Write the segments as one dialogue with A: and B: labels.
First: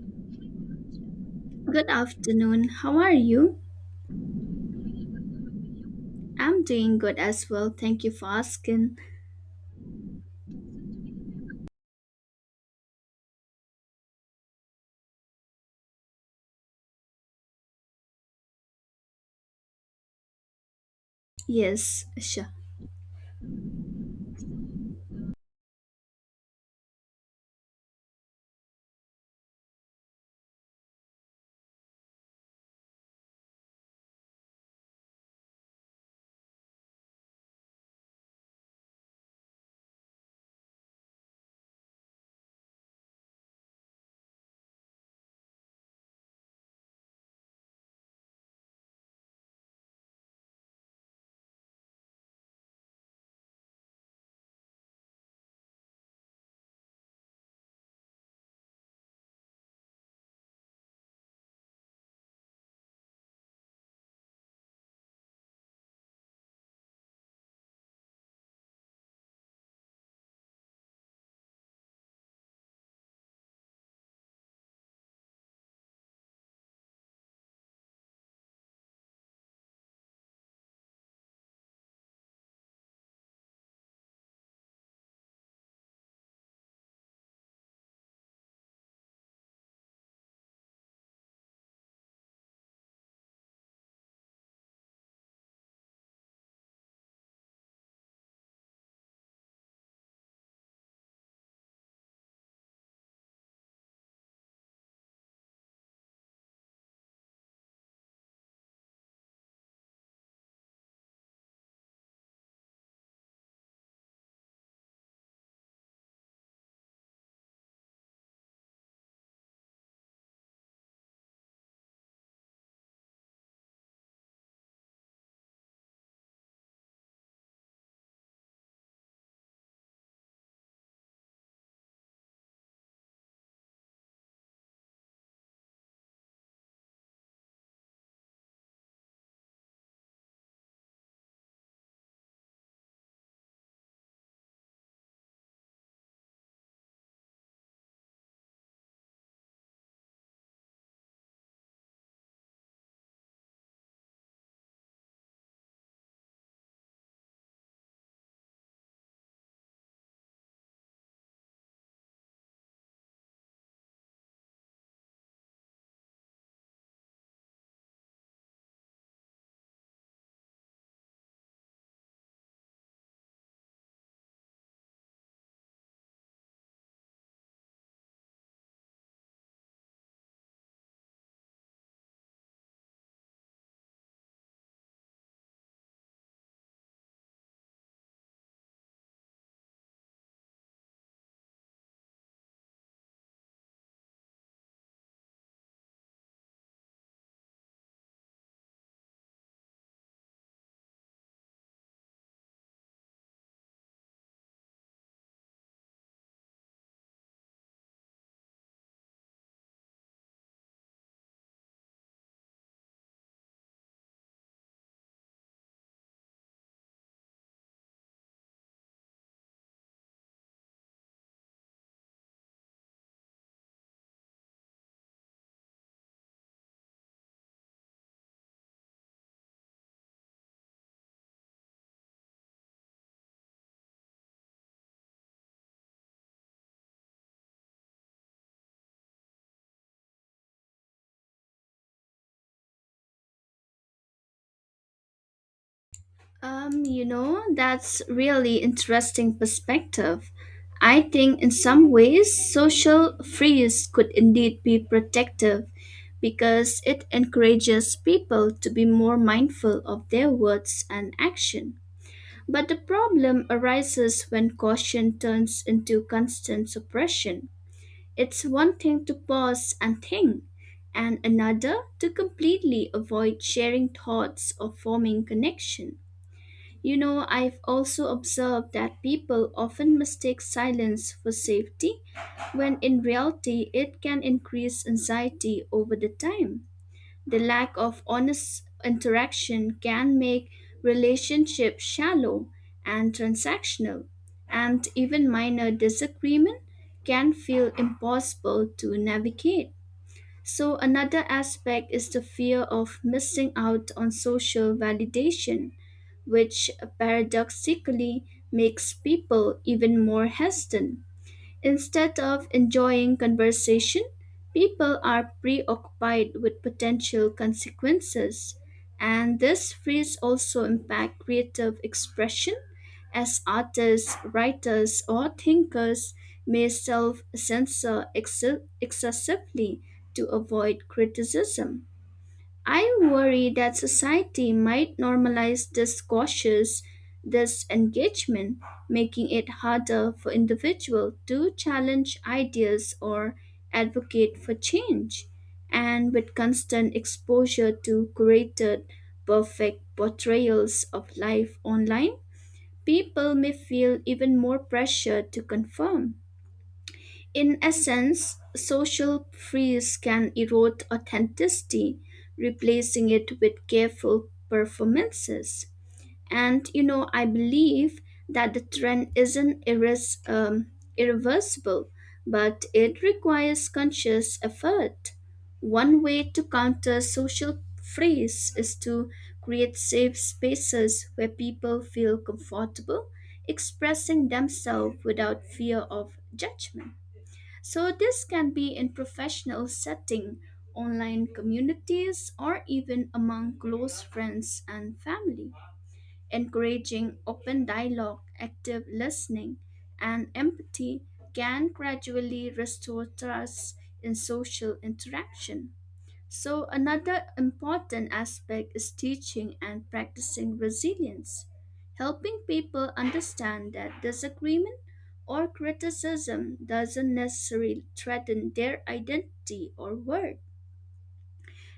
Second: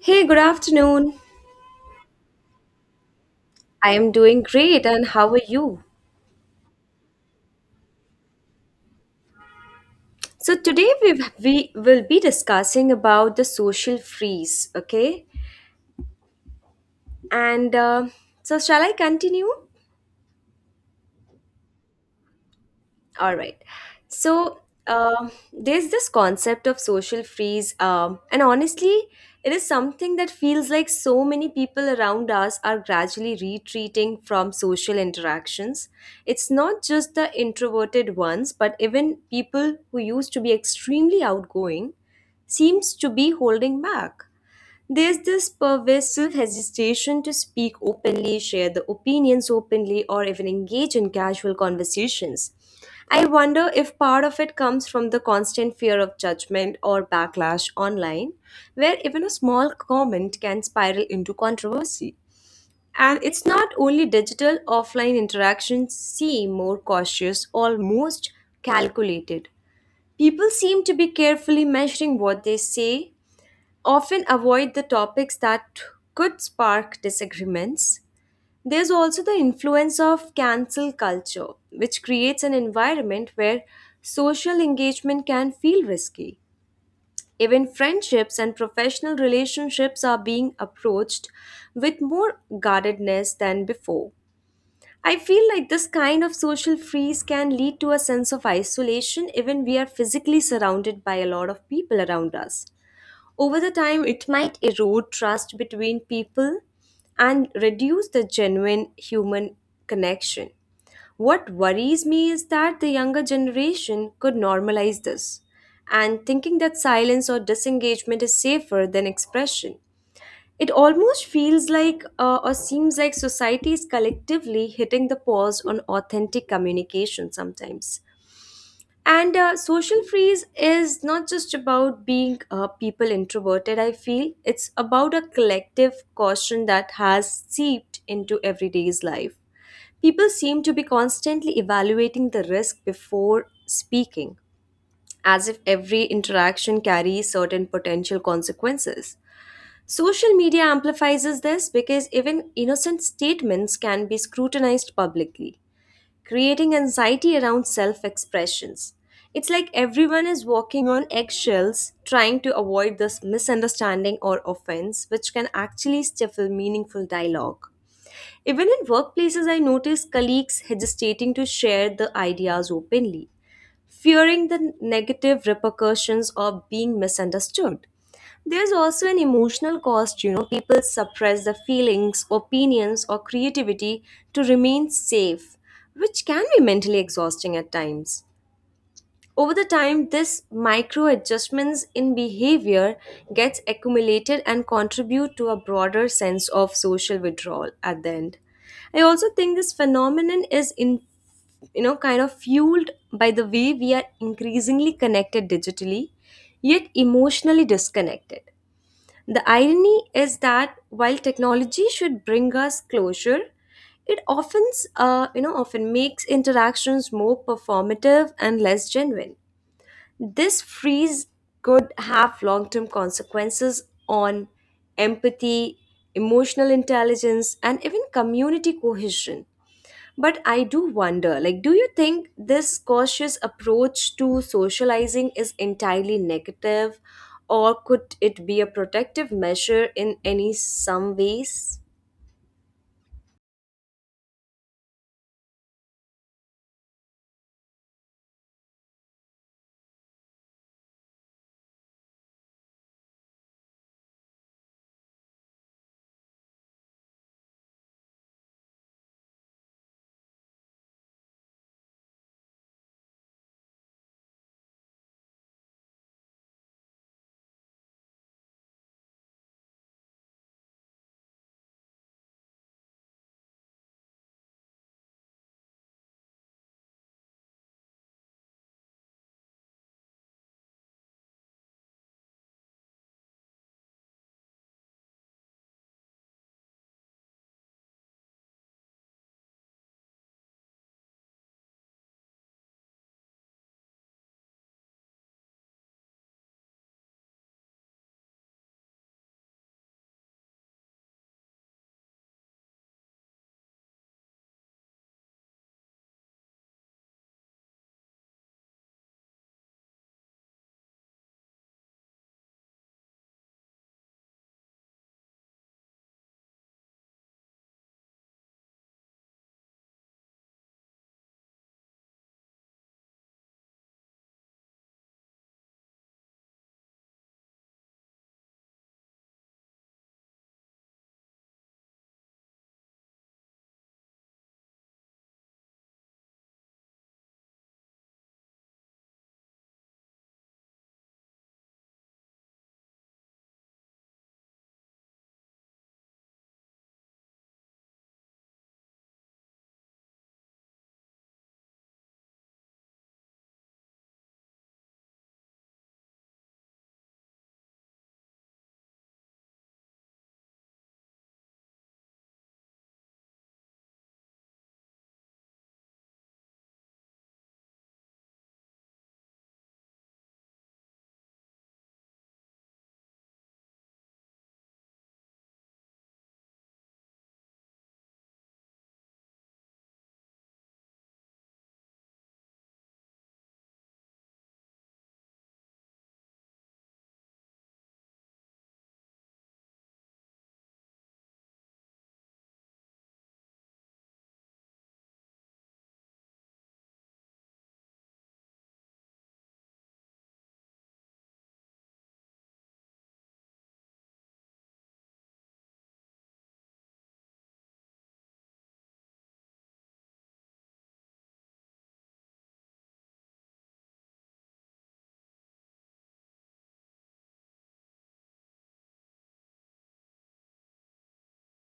A: Hey, good afternoon.
B: Good afternoon. How are you?
A: I am doing great, and how are you?
B: I'm doing good as well. Thank you for asking.
A: So today we will be discussing about the social freeze, okay? And so shall I continue?
B: Yes, sure.
A: All right. So there's this concept of social freeze, and honestly, it is something that feels like so many people around us are gradually retreating from social interactions. It's not just the introverted ones, but even people who used to be extremely outgoing seems to be holding back. There's this pervasive hesitation to speak openly, share the opinions openly, or even engage in casual conversations. I wonder if part of it comes from the constant fear of judgment or backlash online, where even a small comment can spiral into controversy. And it's not only digital, offline interactions seem more cautious, almost calculated. People seem to be carefully measuring what they say, often avoid the topics that could spark disagreements. There's also the influence of cancel culture, which creates an environment where social engagement can feel risky. Even friendships and professional relationships are being approached with more guardedness than before. I feel like this kind of social freeze can lead to a sense of isolation even we are physically surrounded by a lot of people around us. Over the time, it might erode trust between people and reduce the genuine human connection. What worries me is that the younger generation could normalize this and thinking that silence or disengagement is safer than expression. It almost feels like or seems like society is collectively hitting the pause on authentic communication sometimes. And Social freeze is not just about being people introverted, I feel. It's about a collective caution that has seeped into everyday's life. People seem to be constantly evaluating the risk before speaking, as if every interaction carries certain potential consequences. Social media amplifies this because even innocent statements can be scrutinized publicly, creating anxiety around self expressions. It's like everyone is walking on eggshells trying to avoid this misunderstanding or offense, which can actually stifle meaningful dialogue. Even in workplaces, I notice colleagues hesitating to share the ideas openly, fearing the negative repercussions of being misunderstood. There's also an emotional cost, people suppress their feelings, opinions, or creativity to remain safe, which can be mentally exhausting at times. Over the time, this micro adjustments in behavior gets accumulated and contribute to a broader sense of social withdrawal at the end. I also think this phenomenon is in you know kind of fueled by the way we are increasingly connected digitally yet emotionally disconnected. The irony is that while technology should bring us closure, it often you know often makes interactions more performative and less genuine. This freeze could have long term consequences on empathy, emotional intelligence, and even community cohesion. But I do wonder, do you think this cautious approach to socializing is entirely negative, or could it be a protective measure in any some ways?
B: You know, that's really interesting perspective. I think in some ways social freeze could indeed be protective because it encourages people to be more mindful of their words and action. But the problem arises when caution turns into constant suppression. It's one thing to pause and think, and another to completely avoid sharing thoughts or forming connection. You know, I've also observed that people often mistake silence for safety when in reality it can increase anxiety over the time. The lack of honest interaction can make relationships shallow and transactional, and even minor disagreement can feel impossible to navigate. So, another aspect is the fear of missing out on social validation, which paradoxically makes people even more hesitant. Instead of enjoying conversation, people are preoccupied with potential consequences, and this freeze also impact creative expression as artists, writers, or thinkers may self-censor excessively to avoid criticism. I worry that society might normalize this cautious disengagement, making it harder for individuals to challenge ideas or advocate for change. And with constant exposure to curated, perfect portrayals of life online, people may feel even more pressure to conform. In essence, social freeze can erode authenticity, replacing it with careful performances. And you know, I believe that the trend isn't irreversible, but it requires conscious effort. One way to counter social freeze is to create safe spaces where people feel comfortable expressing themselves without fear of judgment. So this can be in professional setting, online communities, or even among close friends and family. Encouraging open dialogue, active listening, and empathy can gradually restore trust in social interaction. So, another important aspect is teaching and practicing resilience, helping people understand that disagreement or criticism doesn't necessarily threaten their identity or worth,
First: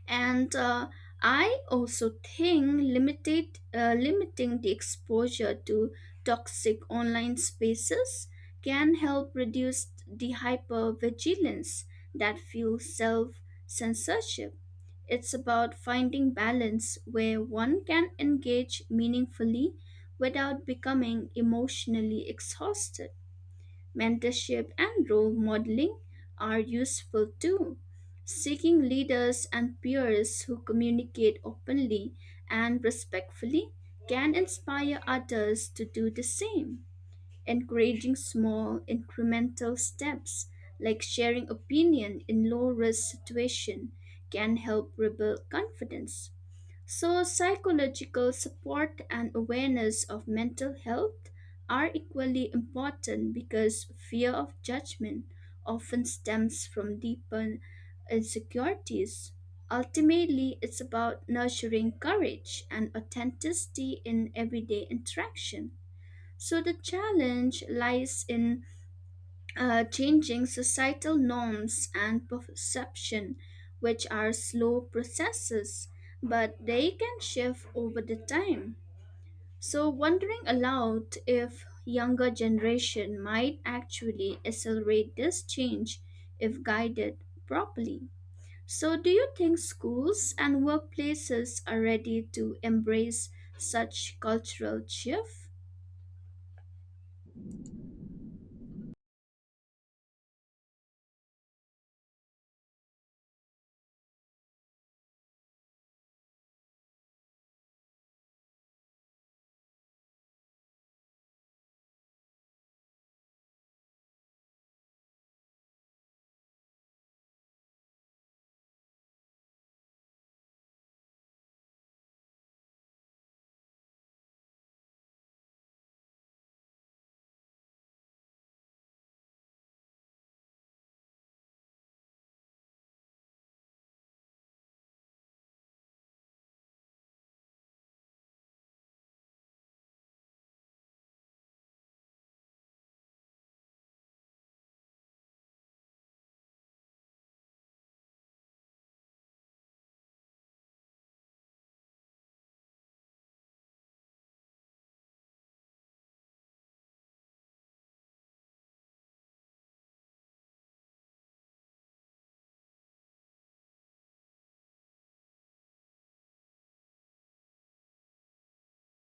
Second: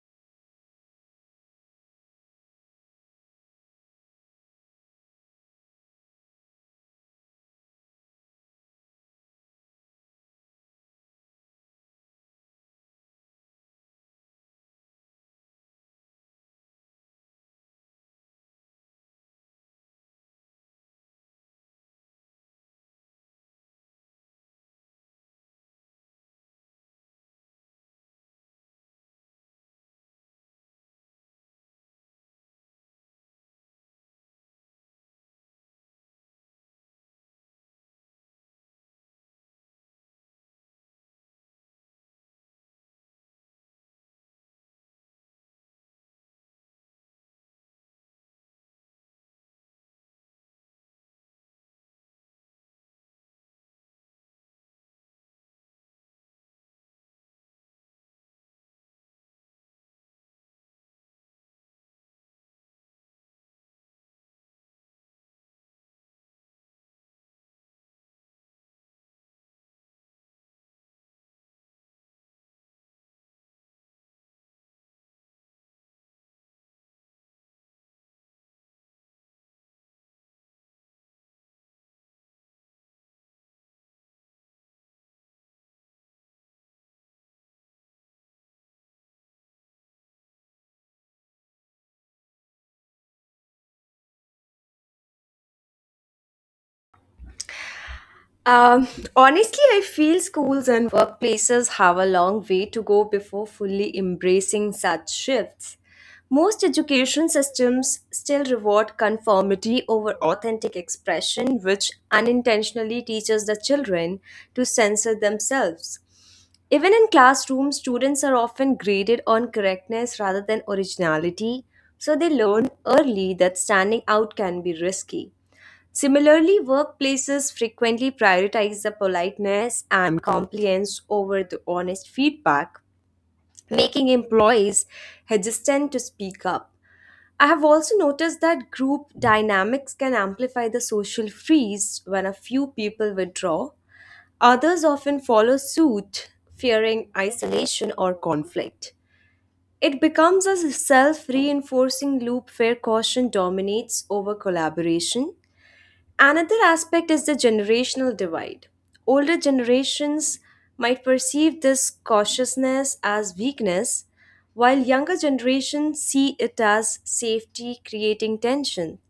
B: and I also think limited limiting the exposure to toxic online spaces can help reduce the hypervigilance that fuels self censorship. It's about finding balance where one can engage meaningfully without becoming emotionally exhausted. Mentorship and role modeling are useful too. Seeking leaders and peers who communicate openly and respectfully can inspire others to do the same. Encouraging small incremental steps like sharing opinion in low risk situation can help rebuild confidence. So, psychological support and awareness of mental health are equally important because fear of judgment often stems from deeper insecurities. Ultimately, it's about nurturing courage and authenticity in everyday interaction. So, the challenge lies in changing societal norms and perception, which are slow processes, but they can shift over the time. So, wondering aloud if younger generation might actually accelerate this change if guided properly. So, do you think schools and workplaces are ready to embrace such cultural shift?
A: Um, Honestly, I feel schools and workplaces have a long way to go before fully embracing such shifts. Most education systems still reward conformity over authentic expression, which unintentionally teaches the children to censor themselves. Even in classrooms, students are often graded on correctness rather than originality, so they learn early that standing out can be risky. Similarly, workplaces frequently prioritize the politeness and compliance over the honest feedback, making employees hesitant to speak up. I have also noticed that group dynamics can amplify the social freeze when a few people withdraw. Others often follow suit, fearing isolation or conflict. It becomes a self reinforcing loop where caution dominates over collaboration. Another aspect is the generational divide. Older generations might perceive this cautiousness as weakness, while younger generations see it as safety, creating tension.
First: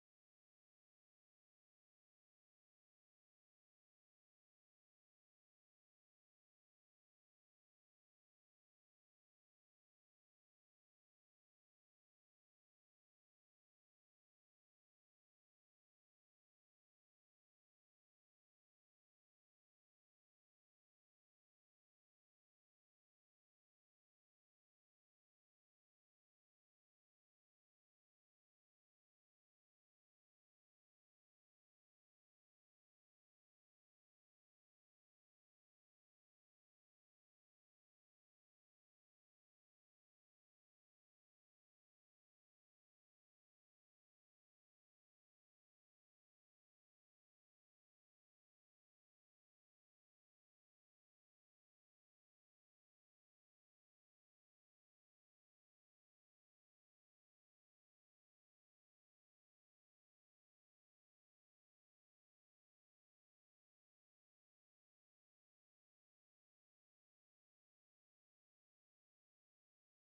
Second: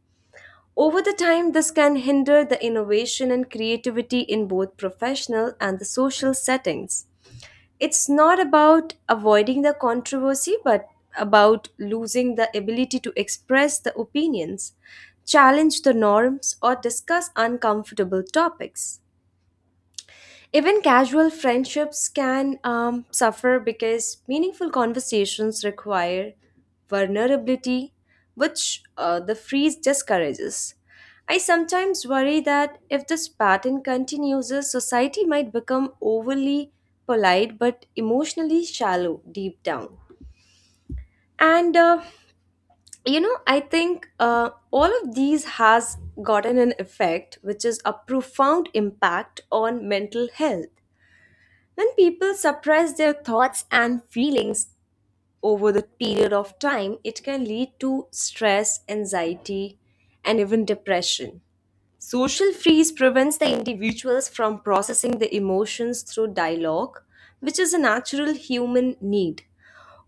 A: Over the time, this can hinder the innovation and creativity in both professional and the social settings. It's not about avoiding the controversy, but about losing the ability to express the opinions, challenge the norms, or discuss uncomfortable topics. Even casual friendships can suffer because meaningful conversations require vulnerability, which the freeze discourages. I sometimes worry that if this pattern continues, society might become overly polite but emotionally shallow deep down. And uh, I think all of these has gotten an effect, which is a profound impact on mental health. When people suppress their thoughts and feelings over the period of time, it can lead to stress, anxiety, and even depression. Social freeze prevents the individuals from processing the emotions through dialogue, which is a natural human need.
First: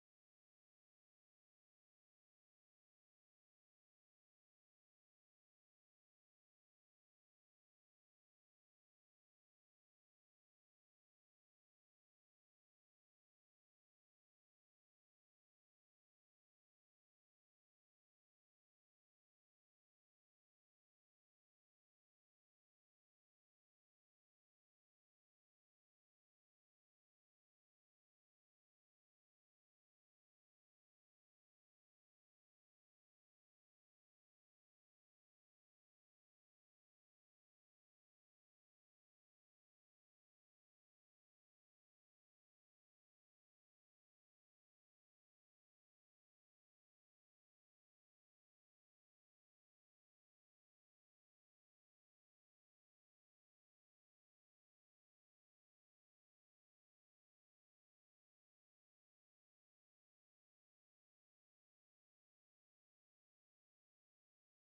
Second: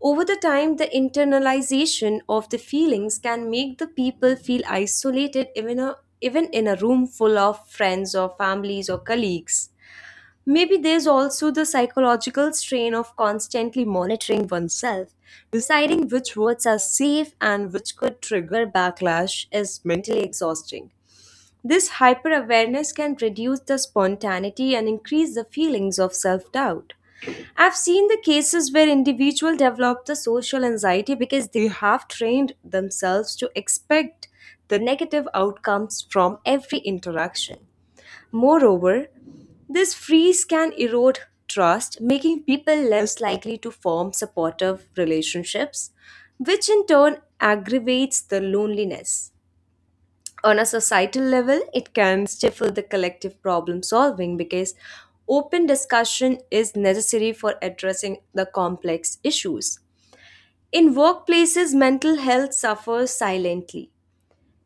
A: Over the time, the internalization of the feelings can make the people feel isolated even in a room full of friends or families or colleagues. Maybe there's also the psychological strain of constantly monitoring oneself. Deciding which words are safe and which could trigger backlash is mentally exhausting. This hyper awareness can reduce the spontaneity and increase the feelings of self doubt. I've seen the cases where individuals develop the social anxiety because they have trained themselves to expect the negative outcomes from every interaction. Moreover, this freeze can erode trust, making people less likely to form supportive relationships, which in turn aggravates the loneliness. On a societal level, it can stifle the collective problem solving because open discussion is necessary for addressing the complex issues. In workplaces, mental health suffers silently.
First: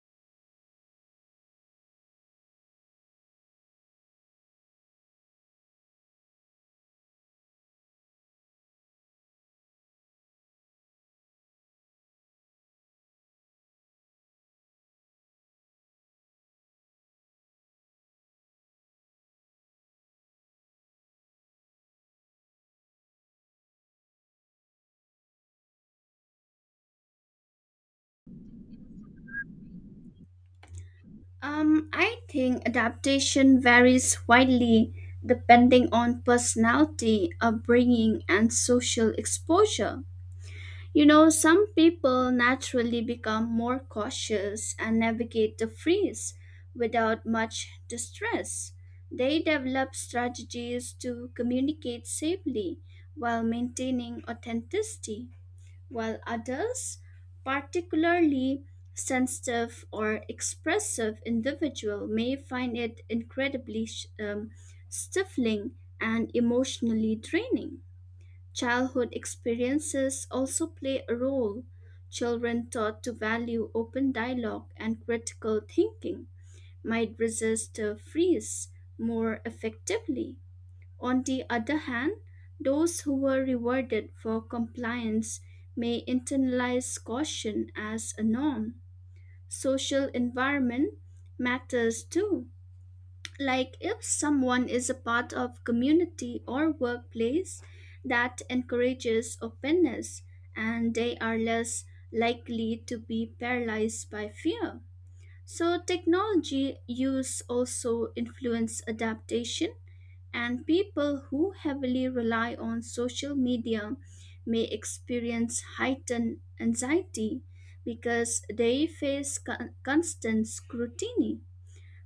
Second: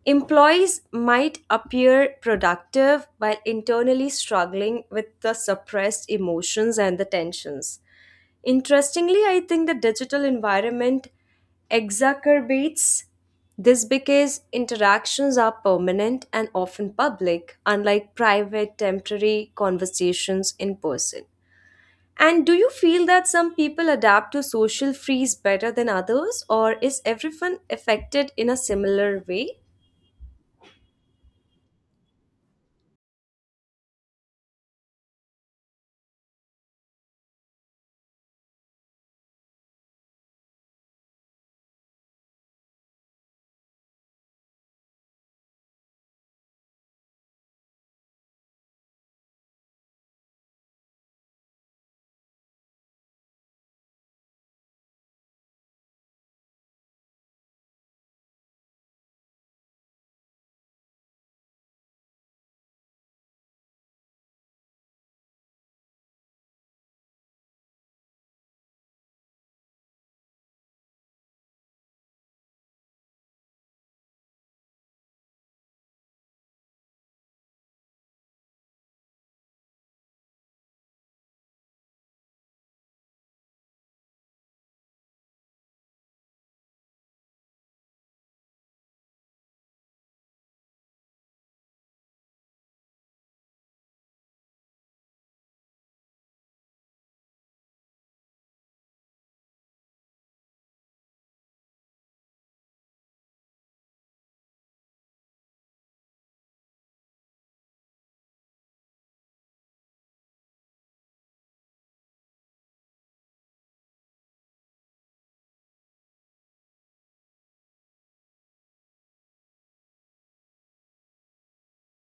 A: Employees might appear productive while internally struggling with the suppressed emotions and the tensions. Interestingly, I think the digital environment exacerbates this because interactions are permanent and often public, unlike private, temporary conversations in person. And do you feel that some people adapt to social freeze better than others, or is everyone affected in a similar way?
B: I think adaptation varies widely depending on personality, upbringing, and social exposure. You know, some people naturally become more cautious and navigate the freeze without much distress. They develop strategies to communicate safely while maintaining authenticity while others, particularly sensitive or expressive individual may find it incredibly stifling and emotionally draining. Childhood experiences also play a role. Children taught to value open dialogue and critical thinking might resist a freeze more effectively. On the other hand, those who were rewarded for compliance may internalize caution as a norm. Social environment matters too. Like if someone is a part of community or workplace that encourages openness and they are less likely to be paralyzed by fear. So technology use also influence adaptation and people who heavily rely on social media may experience heightened anxiety because they face constant scrutiny.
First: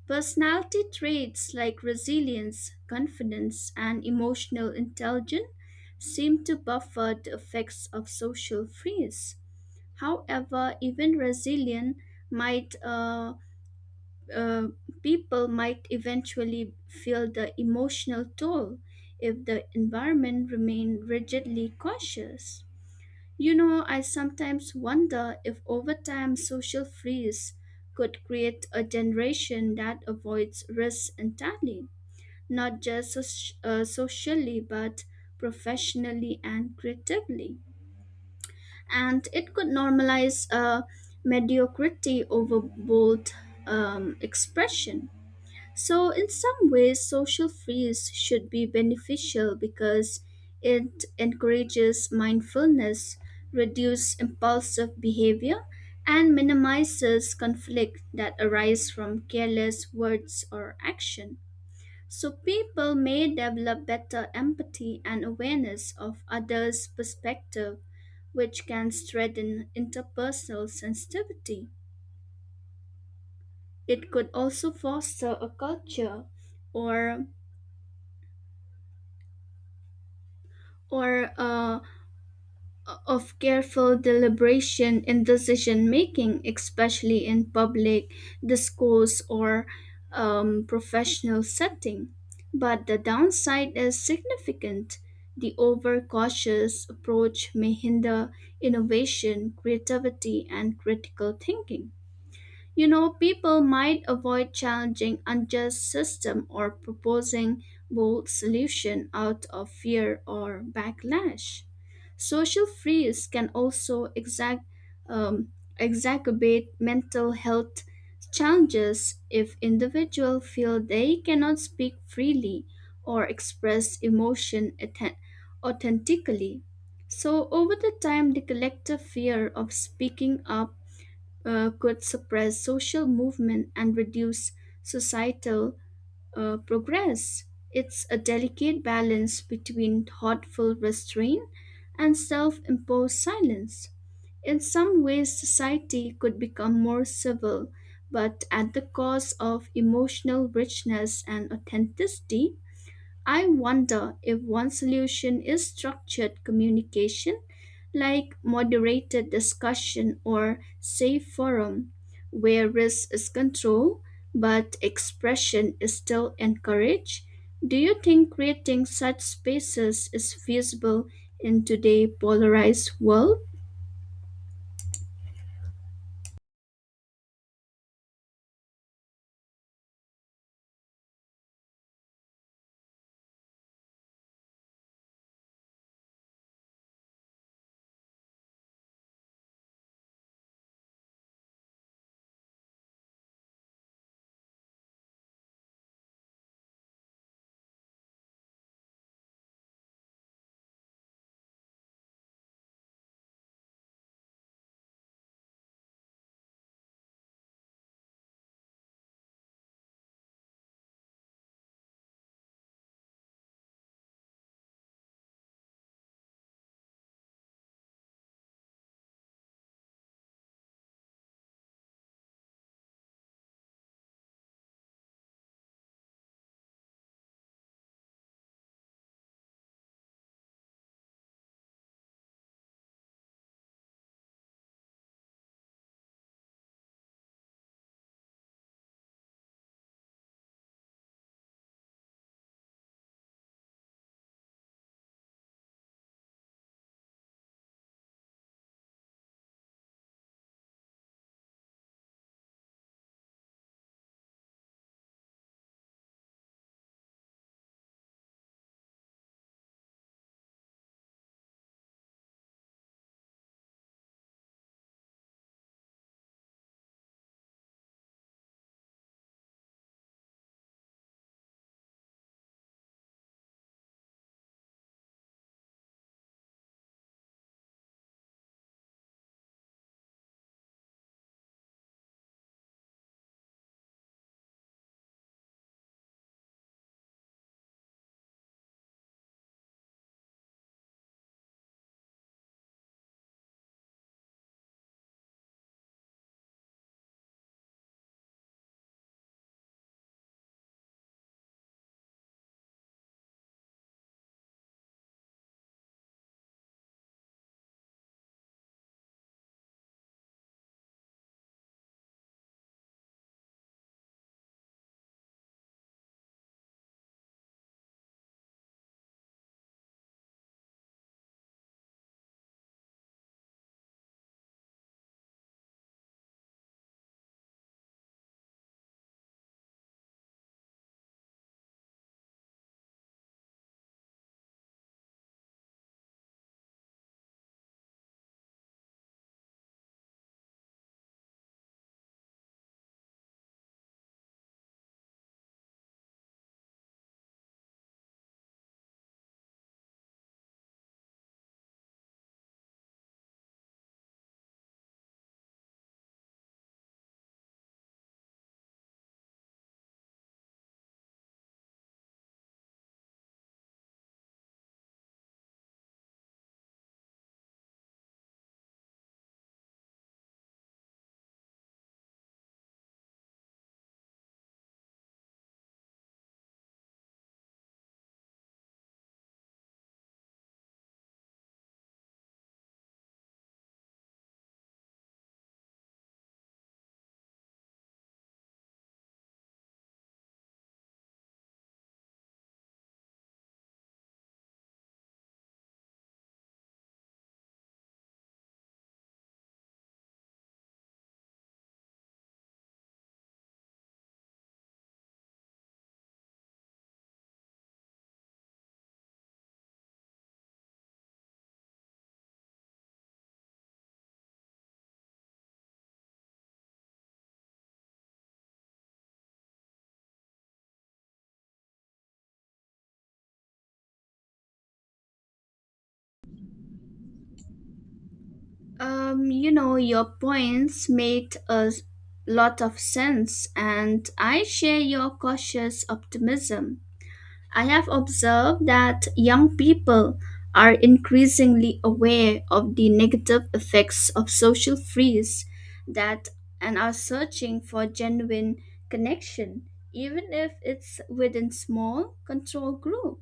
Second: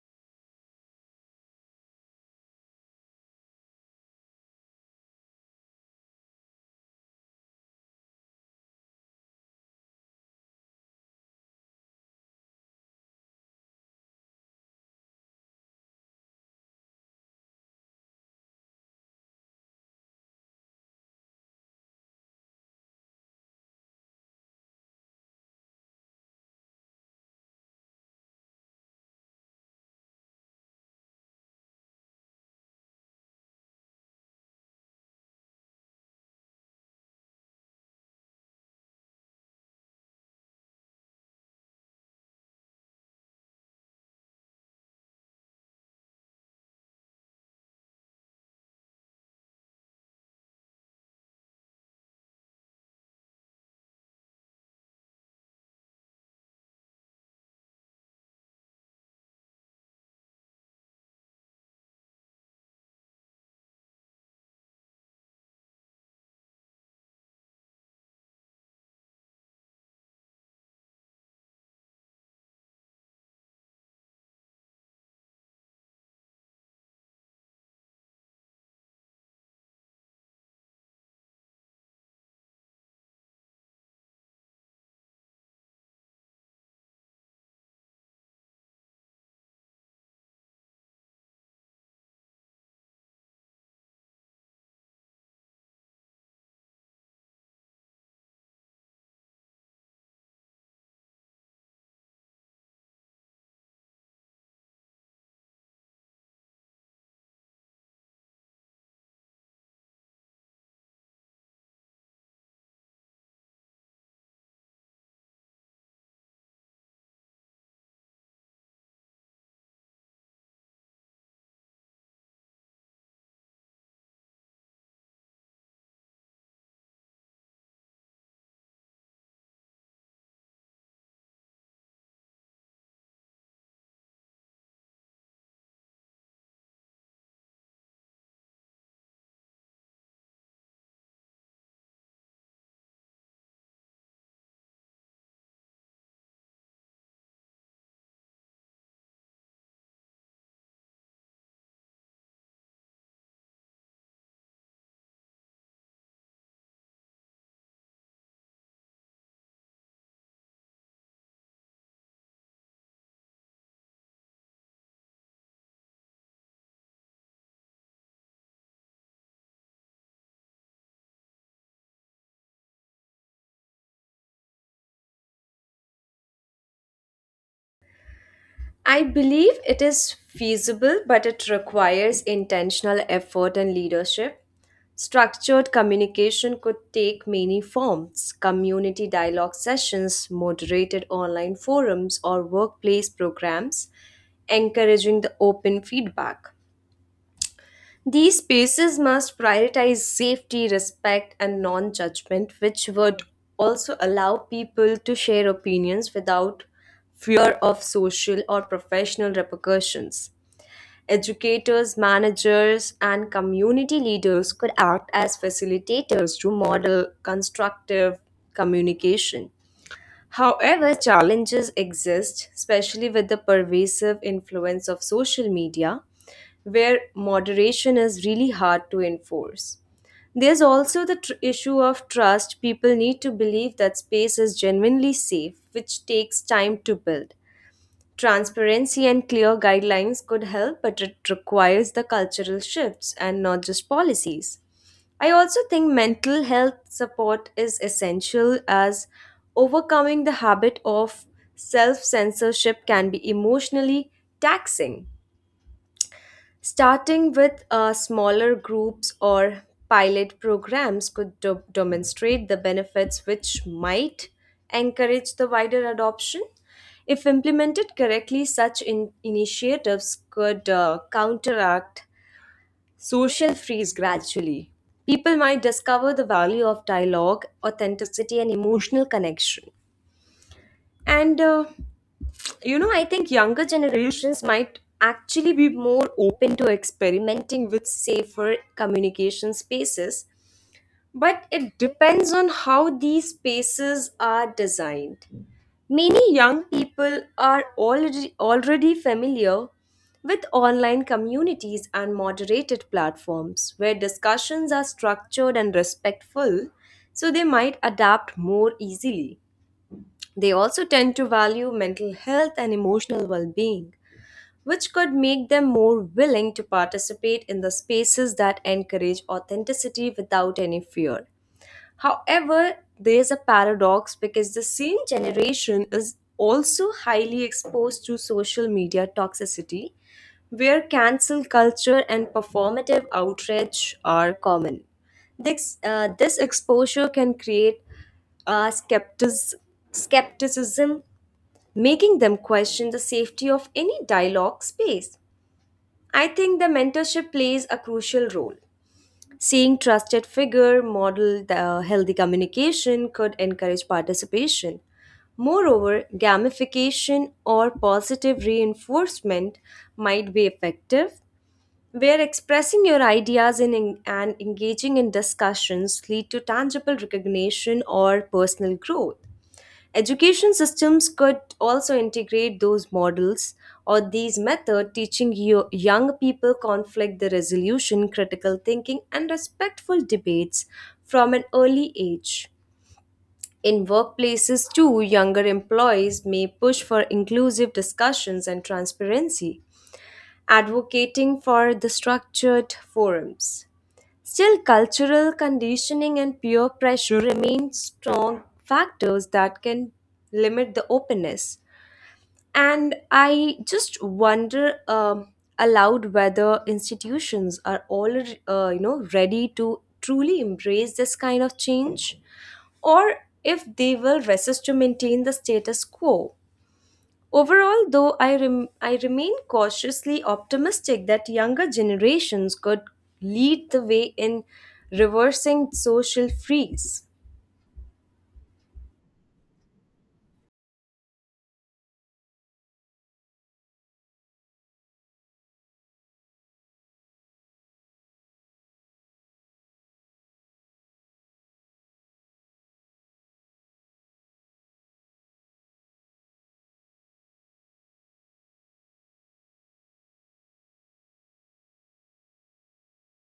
B: Personality traits like resilience, confidence, and emotional intelligence seem to buffer the effects of social freeze. However, even resilient might uh, people might eventually feel the emotional toll if the environment remain rigidly cautious. You know, I sometimes wonder if over time social freeze could create a generation that avoids risk entirely, not just socially but professionally and creatively. And it could normalize mediocrity over bold expression. So, in some ways, social freeze should be beneficial because it encourages mindfulness, reduces impulsive behavior, and minimizes conflict that arise from careless words or action. So, people may develop better empathy and awareness of others' perspective, which can strengthen interpersonal sensitivity. It could also foster a culture or or of careful deliberation in decision making, especially in public discourse or professional setting. But the downside is significant. The overcautious approach may hinder innovation, creativity, and critical thinking. You know, people might avoid challenging unjust system or proposing bold solution out of fear or backlash. Social freeze can also um, exacerbate mental health challenges if individuals feel they cannot speak freely or express emotion authentically. So over the time, the collective fear of speaking up could suppress social movement and reduce societal progress. It's a delicate balance between thoughtful restraint and self imposed silence. In some ways, society could become more civil, but at the cost of emotional richness and authenticity. I wonder if one solution is structured communication, like moderated discussion or safe forum, where risk is controlled but expression is still encouraged. Do you think creating such spaces is feasible in today's polarized world?
A: I believe it is feasible, but it requires intentional effort and leadership. Structured communication could take many forms: community dialogue sessions, moderated online forums, or workplace programs, encouraging the open feedback. These spaces must prioritize safety, respect, and non judgment, which would also allow people to share opinions without fear of social or professional repercussions. Educators, managers, and community leaders could act as facilitators to model constructive communication. However, challenges exist, especially with the pervasive influence of social media, where moderation is really hard to enforce. There's also the issue of trust. People need to believe that space is genuinely safe, which takes time to build. Transparency and clear guidelines could help, but it requires the cultural shifts and not just policies. I also think mental health support is essential, as overcoming the habit of self censorship can be emotionally taxing. Starting with smaller groups or pilot programs could demonstrate the benefits, which might encourage the wider adoption. If implemented correctly, such initiatives could counteract social freeze gradually. People might discover the value of dialogue, authenticity, and emotional connection. And you know I think younger generations might actually be more open to experimenting with safer communication spaces, but it depends on how these spaces are designed. Many young people are already familiar with online communities and moderated platforms where discussions are structured and respectful, so they might adapt more easily. They also tend to value mental health and emotional well being, which could make them more willing to participate in the spaces that encourage authenticity without any fear. However, there's a paradox because the same generation is also highly exposed to social media toxicity, where cancel culture and performative outrage are common. This exposure can create uh, skeptis- skepticism, making them question the safety of any dialogue space. I think the mentorship plays a crucial role. Seeing trusted figure model the healthy communication could encourage participation. Moreover, gamification or positive reinforcement might be effective, where expressing your ideas in, and engaging in discussions lead to tangible recognition or personal growth. Education systems could also integrate those models or these methods, teaching young people conflict the resolution, critical thinking, and respectful debates from an early age. In workplaces, too, younger employees may push for inclusive discussions and transparency, advocating for the structured forums. Still, cultural conditioning and peer pressure remain strong factors that can limit the openness. And I just wonder aloud whether institutions are all, ready to truly embrace this kind of change, or if they will resist to maintain the status quo. Overall, though, I remain cautiously optimistic that younger generations could lead the way in reversing social freeze.
B: You know, your points made a lot of sense, and I share your cautious optimism. I have observed that young people are increasingly aware of the negative effects of social freeze that and are searching for genuine connection even if it's within small control group.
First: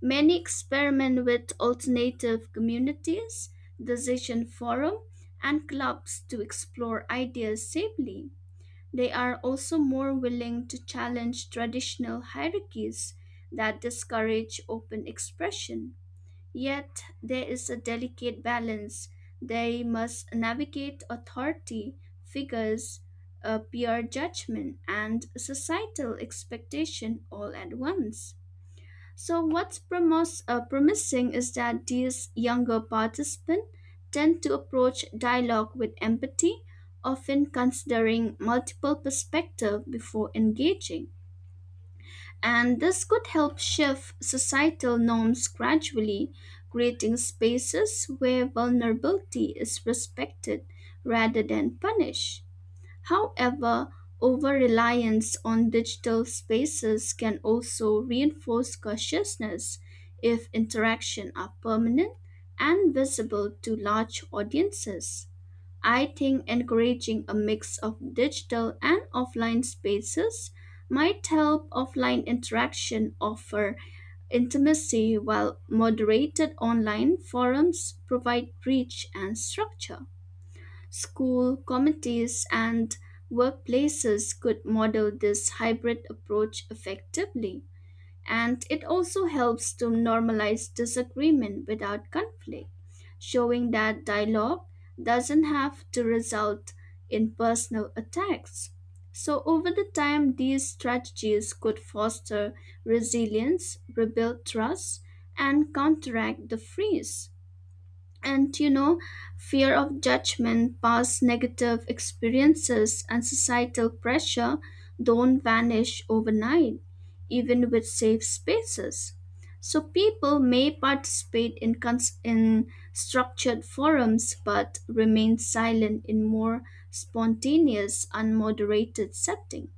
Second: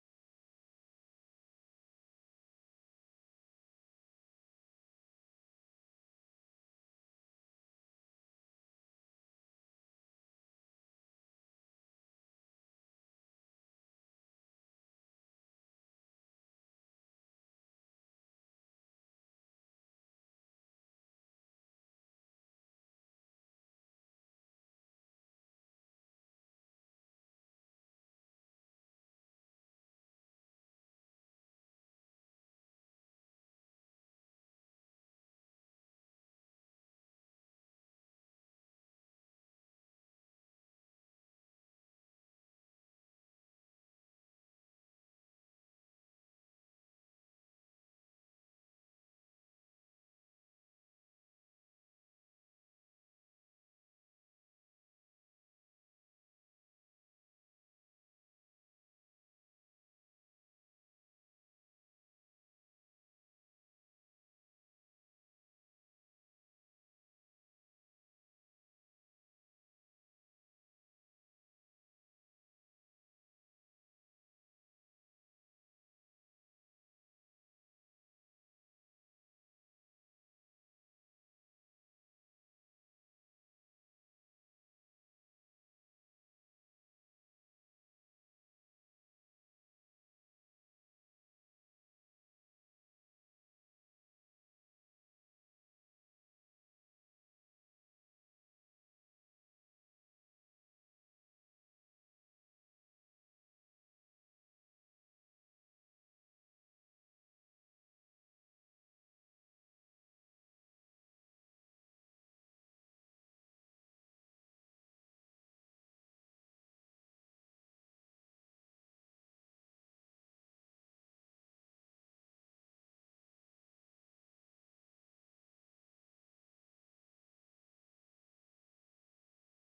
B: Many experiment with alternative communities, decision forum and clubs to explore ideas safely. They are also more willing to challenge traditional hierarchies that discourage open expression. Yet there is a delicate balance. They must navigate authority figures, peer judgment, and societal expectation all at once. So what's promising is that these younger participants tend to approach dialogue with empathy, often considering multiple perspectives before engaging. And this could help shift societal norms gradually, creating spaces where vulnerability is respected rather than punished. However, over reliance on digital spaces can also reinforce cautiousness if interactions are permanent and visible to large audiences. I think encouraging a mix of digital and offline spaces might help offline interaction offer intimacy while moderated online forums provide reach and structure. School committees and workplaces could model this hybrid approach effectively, and it also helps to normalize disagreement without conflict, showing that dialogue doesn't have to result in personal attacks. So, over the time, these strategies could foster resilience, rebuild trust, and counteract the freeze. And you know, fear of judgment past negative experiences and societal pressure don't vanish overnight even with safe spaces. So people may participate in structured forums but remain silent in more spontaneous unmoderated settings.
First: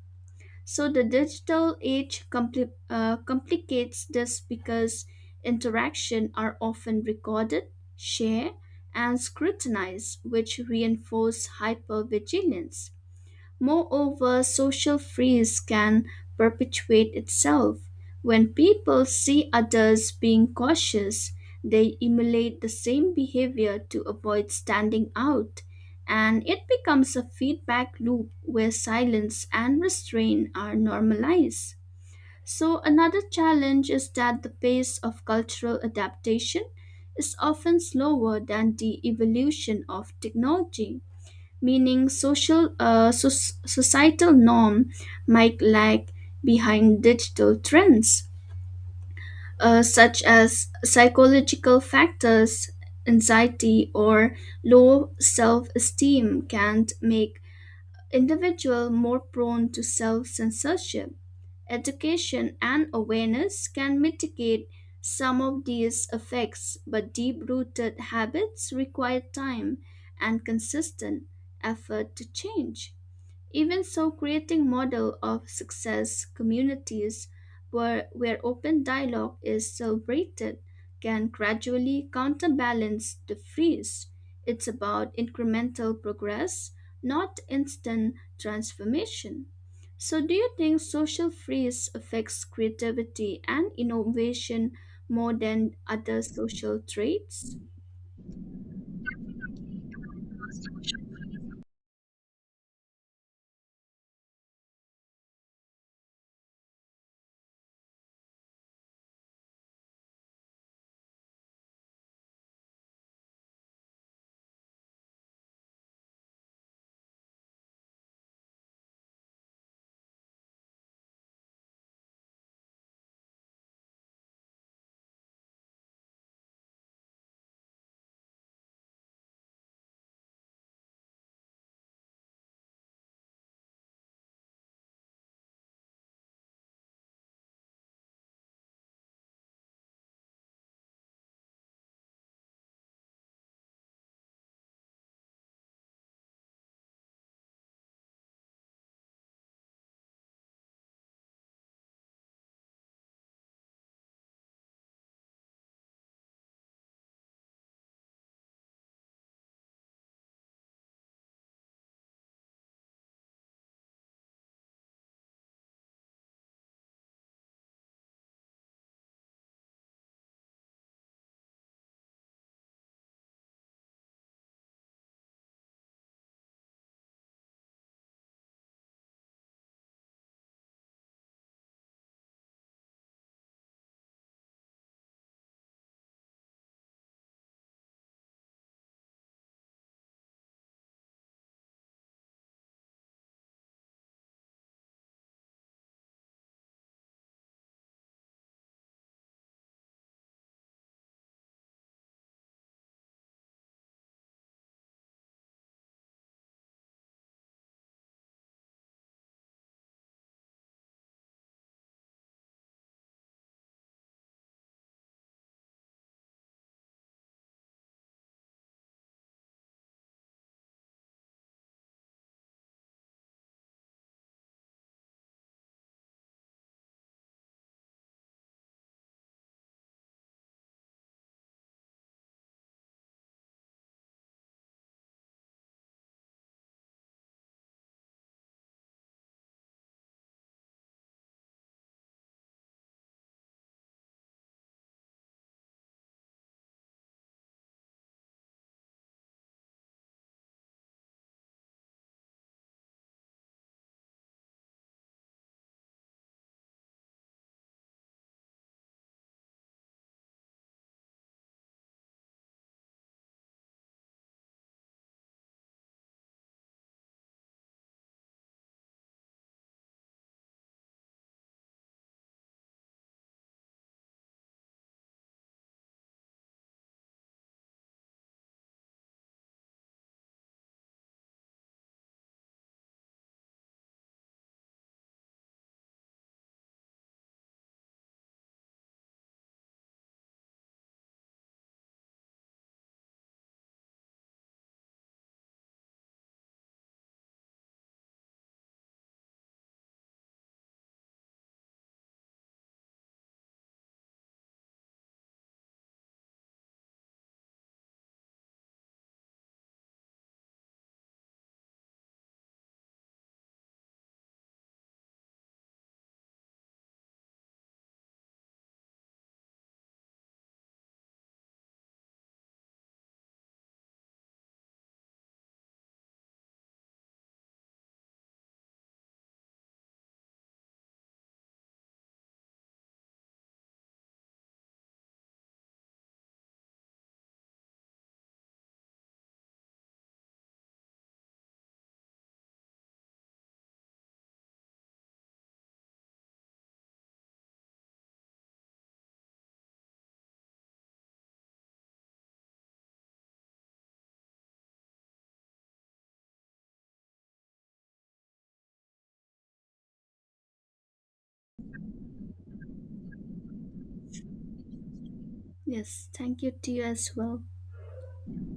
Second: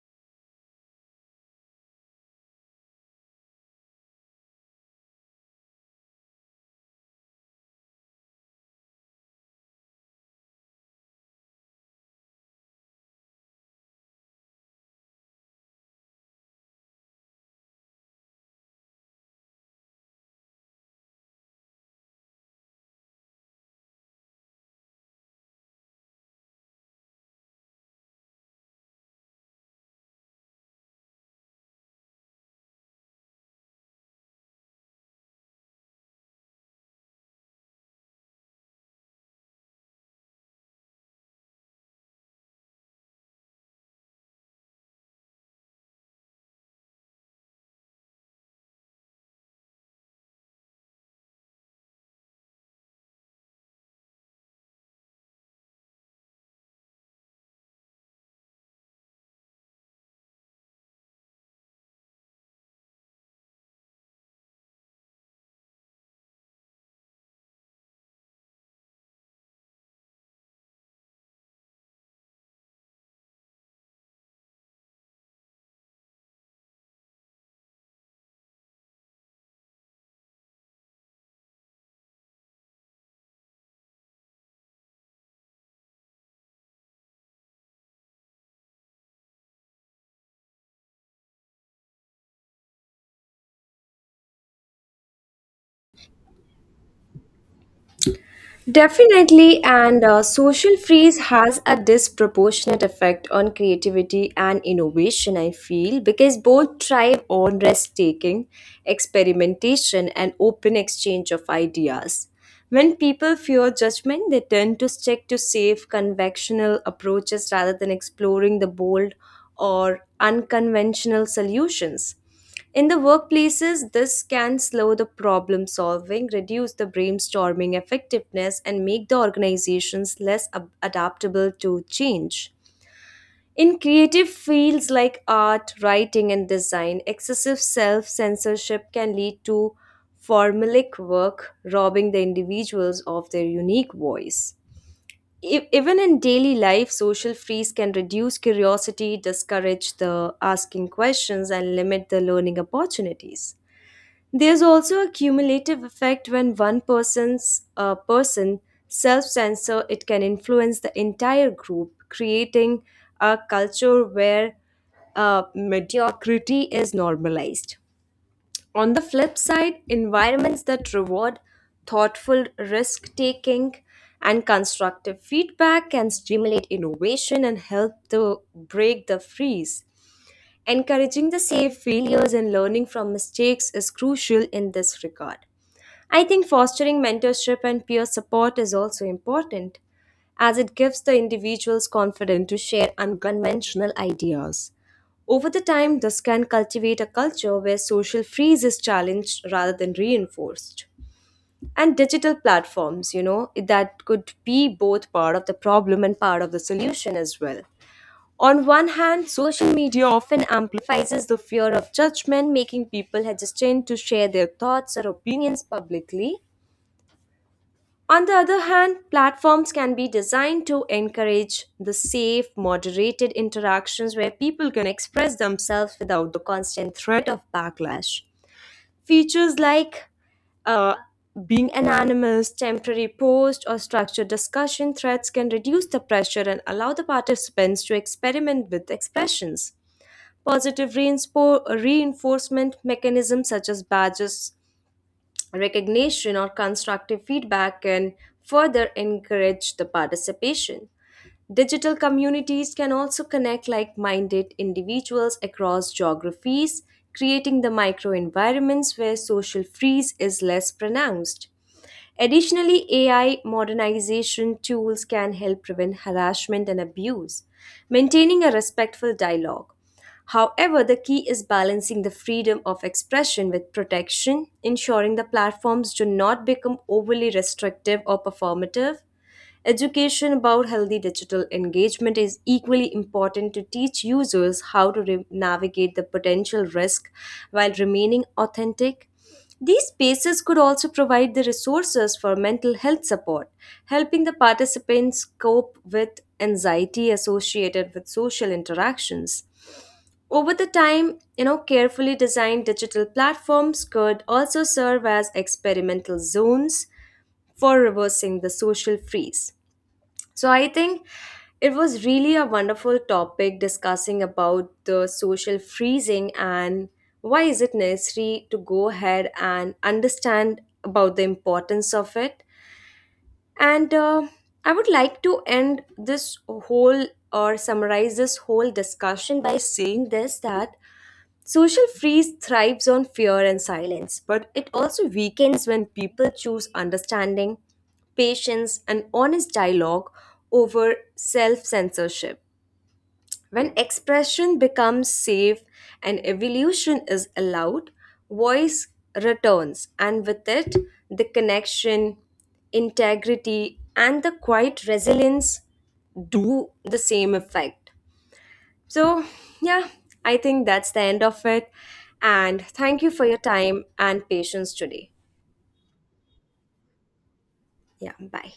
B: So the digital age complicates this because interactions are often recorded, shared, and scrutinized, which reinforce hypervigilance. Moreover, social freeze can perpetuate itself. When people see others being cautious, they emulate the same behavior to avoid standing out, and it becomes a feedback loop where silence and restraint are normalized. So, another challenge is that the pace of cultural adaptation is often slower than the evolution of technology, meaning social societal norm might lag behind digital trends. Such as psychological factors, anxiety or low self-esteem can make individual more prone to self-censorship. Education and awareness can mitigate some of these effects but deep-rooted habits require time and consistent effort to change. Even so, creating model of success communities where open dialogue is celebrated can gradually counterbalance the freeze. It's about incremental progress, not instant transformation. So, do you think social freeze affects creativity and innovation more than other social traits?
A: Definitely, and social freeze has a disproportionate effect on creativity and innovation, I feel, because both thrive on risk taking, experimentation, and open exchange of ideas. When people fear judgment, they tend to stick to safe, conventional approaches rather than exploring the bold or unconventional solutions. In the workplaces, this can slow the problem solving, reduce the brainstorming effectiveness, and make the organizations less adaptable to change. In creative fields like art, writing, and design, excessive self censorship can lead to formulaic work, robbing the individuals of their unique voice. Even in daily life, social freeze can reduce curiosity, discourage the asking questions, and limit the learning opportunities. There's also a cumulative effect when one person's person self-censor, it can influence the entire group, creating a culture where mediocrity is normalized. On the flip side, environments that reward thoughtful risk taking and constructive feedback can stimulate innovation and help to break the freeze. Encouraging the safe failures and learning from mistakes is crucial in this regard. I think fostering mentorship and peer support is also important, as it gives the individuals confidence to share unconventional ideas. Over the time, this can cultivate a culture where social freeze is challenged rather than reinforced. And digital platforms, you know, that could be both part of the problem and part of the solution as well. On one hand, social media often amplifies the fear of judgment, making people hesitant to share their thoughts or opinions publicly. On the other hand, platforms can be designed to encourage the safe, moderated interactions where people can express themselves without the constant threat of backlash. Features like uh, being anonymous, temporary post, or structured discussion threads can reduce the pressure and allow the participants to experiment with expressions. Reinforcement mechanisms such as badges, recognition, or constructive feedback can further encourage the participation. Digital communities can also connect like minded individuals across geographies, creating the microenvironments where social freeze is less pronounced. Additionally, AI modernization tools can help prevent harassment and abuse, maintaining a respectful dialogue. However, the key is balancing the freedom of expression with protection, ensuring the platforms do not become overly restrictive or performative. Education about healthy digital engagement is equally important to teach users how to navigate the potential risk while remaining authentic. These spaces could also provide the resources for mental health support, helping the participants cope with anxiety associated with social interactions. Over the time, you know, carefully designed digital platforms could also serve as experimental zones for reversing the social freeze. So I think it was really a wonderful topic discussing about the social freezing and why is it necessary to go ahead and understand about the importance of it. And I would like to end this whole or summarize this whole discussion by saying this, that social freeze thrives on fear and silence, but it also weakens when people choose understanding, patience, and honest dialogue over self censorship. When expression becomes safe and evolution is allowed, voice returns, and with it, the connection, integrity, and the quiet resilience do the same effect. So, yeah, I think that's the end of it. And thank you for your time and patience today.
B: Yes, thank you to you as well.
A: Yeah, bye.